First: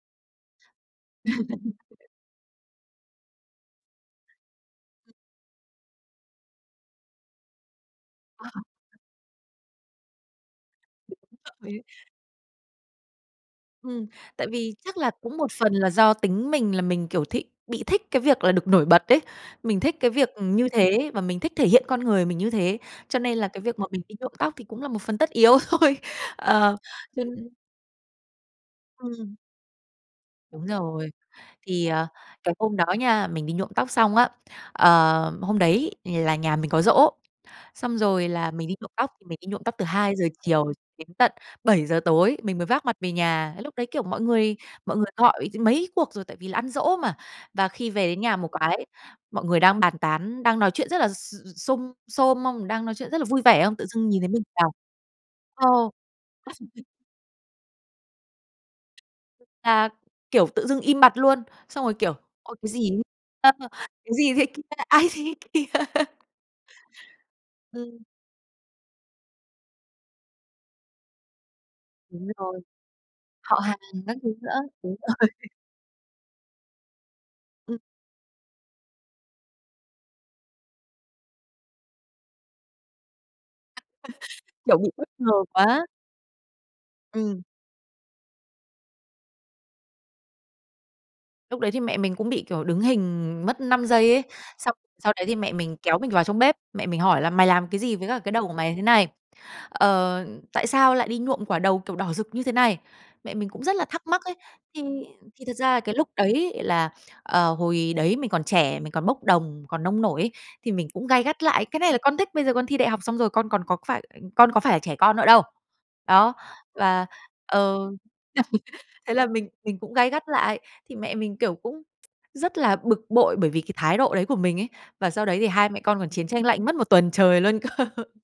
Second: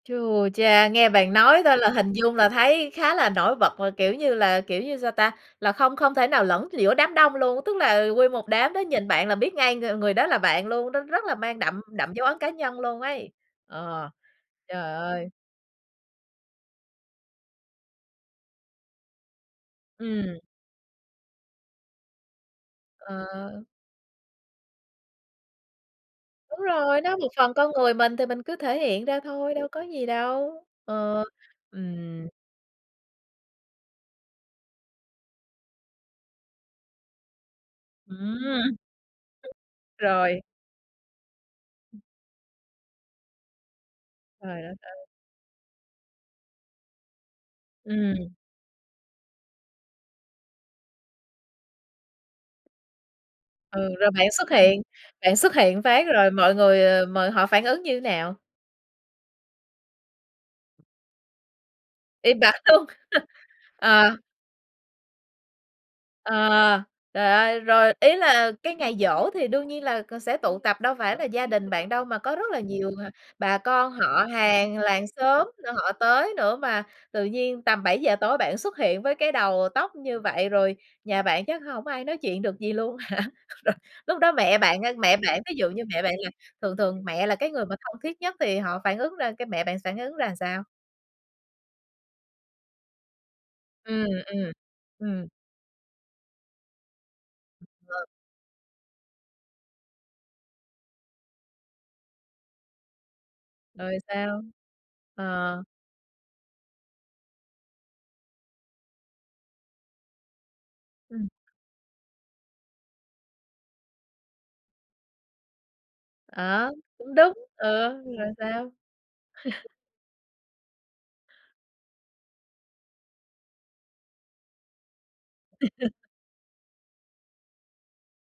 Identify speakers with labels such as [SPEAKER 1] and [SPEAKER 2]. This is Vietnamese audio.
[SPEAKER 1] Chu cha! Nghe bạn nói thôi là hình dung là thấy khá là nổi bật là kiểu như là kiểu như sao ta? Là không không thể nào lẫn giữa đám đông luôn, tức là nguyên một
[SPEAKER 2] Ờ.
[SPEAKER 1] đám đó nhìn bạn là biết ngay ng người đó là bạn luôn, nó rất là mang đậm
[SPEAKER 2] [unintelligible]
[SPEAKER 1] đậm dấu ấn cá nhân luôn ấy.
[SPEAKER 2] Ừm.
[SPEAKER 1] Ờ.
[SPEAKER 2] Tại vì
[SPEAKER 1] Trời
[SPEAKER 2] chắc là
[SPEAKER 1] ơi!
[SPEAKER 2] cũng một phần là do tính mình là mình, kiểu, th bị thích cái việc là được nổi bật ấy, mình thích cái việc,
[SPEAKER 1] Ừm.
[SPEAKER 2] ừm, như thế, và mình thích thể hiện con người mình như thế. Cho nên là cái
[SPEAKER 1] Ờ.
[SPEAKER 2] việc mà mình đi nhuộm tóc thì cũng là một phần tất yếu thôi.
[SPEAKER 1] Đúng
[SPEAKER 2] Ờ,
[SPEAKER 1] rồi. Nó
[SPEAKER 2] cho
[SPEAKER 1] một phần
[SPEAKER 2] nên
[SPEAKER 1] con người mình, thì mình cứ thể hiện ra
[SPEAKER 2] Ừm.
[SPEAKER 1] thôi, đâu có gì đâu.
[SPEAKER 2] Đúng rồi.
[SPEAKER 1] Ờ.
[SPEAKER 2] Thì, à,
[SPEAKER 1] Ừm.
[SPEAKER 2] cái hôm đó nha, mình đi nhuộm tóc xong á, ờ, hôm đấy là nhà mình có giỗ, xong rồi là mình đi
[SPEAKER 1] Ừm.
[SPEAKER 2] nhuộm tóc. Thì mình đi nhuộm tóc từ 2:00
[SPEAKER 1] Rồi.
[SPEAKER 2] chiều đến tận 7:00
[SPEAKER 1] Ư.
[SPEAKER 2] tối, mình mới vác mặt về nhà. Lúc đấy, kiểu, mọi người
[SPEAKER 1] Trời đất
[SPEAKER 2] mọi người
[SPEAKER 1] ơi!
[SPEAKER 2] gọi mấy cuộc rồi, tại vì là ăn giỗ mà. Và khi về đến
[SPEAKER 1] Ừm.
[SPEAKER 2] nhà một cái, mọi người đang bàn tán, đang nói chuyện rất là x x xung, xôm không, đang nói chuyện rất là vui vẻ không,
[SPEAKER 1] Ừ,
[SPEAKER 2] tự dưng
[SPEAKER 1] rồi
[SPEAKER 2] nhìn thấy
[SPEAKER 1] bạn
[SPEAKER 2] mình
[SPEAKER 1] xuất
[SPEAKER 2] vào
[SPEAKER 1] hiện bạn xuất
[SPEAKER 2] ờ.
[SPEAKER 1] hiện phát rồi mọi người, ờ, m họ phản ứng như thế nào?
[SPEAKER 2] À, kiểu tự dưng im bặt luôn, xong rồi kiểu:
[SPEAKER 1] Im bặt
[SPEAKER 2] "Ôi, cái
[SPEAKER 1] luôn.
[SPEAKER 2] gì ấy?", ờ, "Cái
[SPEAKER 1] Ờ.
[SPEAKER 2] gì thế kia?", Ai thế kia?"
[SPEAKER 1] Ờ. Trời ơi! Rồi
[SPEAKER 2] Ừm.
[SPEAKER 1] ý là cái ngày giỗ thì đương nhiên là c sẽ tụ tập, đâu phải là gia đình bạn đâu, mà
[SPEAKER 2] Đúng
[SPEAKER 1] có rất là
[SPEAKER 2] rồi.
[SPEAKER 1] nhiều, à, bà
[SPEAKER 2] Họ
[SPEAKER 1] con,
[SPEAKER 2] hàng các
[SPEAKER 1] họ
[SPEAKER 2] thứ nữa.
[SPEAKER 1] hàng,
[SPEAKER 2] Đúng
[SPEAKER 1] làng xóm
[SPEAKER 2] rồi.
[SPEAKER 1] nữa, họ tới nữa mà tự nhiên
[SPEAKER 2] Ừm.
[SPEAKER 1] tầm 7:00 tối bạn xuất hiện với cái đầu tóc như vậy, rồi nhà bạn chắc hổng ai nói chuyện được gì luôn hả? Lúc đó mẹ
[SPEAKER 2] Kiểu
[SPEAKER 1] bạn,
[SPEAKER 2] bị
[SPEAKER 1] ơ,
[SPEAKER 2] bất
[SPEAKER 1] mẹ
[SPEAKER 2] ngờ
[SPEAKER 1] bạn, ví dụ như
[SPEAKER 2] quá.
[SPEAKER 1] mẹ bạn là thường thường mẹ là
[SPEAKER 2] Ừm.
[SPEAKER 1] cái người mà thân thiết nhất, thì họ phản ứng ra cái mẹ bạn phản ứng ra sao?
[SPEAKER 2] Lúc đấy thì mẹ mình cũng bị, kiểu, đứng hình mất 5
[SPEAKER 1] Ừm,
[SPEAKER 2] giây ấy,
[SPEAKER 1] ừm.
[SPEAKER 2] xong sau đấy
[SPEAKER 1] Ừm.
[SPEAKER 2] thì mẹ mình kéo mình vào trong bếp, mẹ mình hỏi là: "Mày làm cái gì
[SPEAKER 1] Ờ.
[SPEAKER 2] với cả cái đầu của mày thế này?", ờ, "Tại sao lại đi nhuộm quả đầu, kiểu, đỏ rực như thế này?" Mẹ mình cũng rất là
[SPEAKER 1] Rồi
[SPEAKER 2] thắc mắc ấy.
[SPEAKER 1] sao?
[SPEAKER 2] Thì thì thật
[SPEAKER 1] Ờ.
[SPEAKER 2] ra là cái lúc đấy là, ờ, hồi đấy mình còn trẻ, mình còn bốc đồng, còn nông nổi ấy, thì mình cũng gay
[SPEAKER 1] Ừm.
[SPEAKER 2] gắt lại: "Cái này là con thích, bây giờ con thi đại học xong rồi con còn có phải, ờ, con có phải là trẻ con nữa đâu". Đó,
[SPEAKER 1] Ờ,
[SPEAKER 2] và
[SPEAKER 1] cũng đúng.
[SPEAKER 2] ừ,
[SPEAKER 1] Ừ, rồi sao?
[SPEAKER 2] thế là mình mình cũng gay gắt lại, thì mẹ mình, kiểu, cũng rất là bực bội bởi vì cái thái độ đấy của mình ấy, và sau đấy thì hai mẹ con còn chiến tranh lạnh mất 1 tuần trời luôn cơ.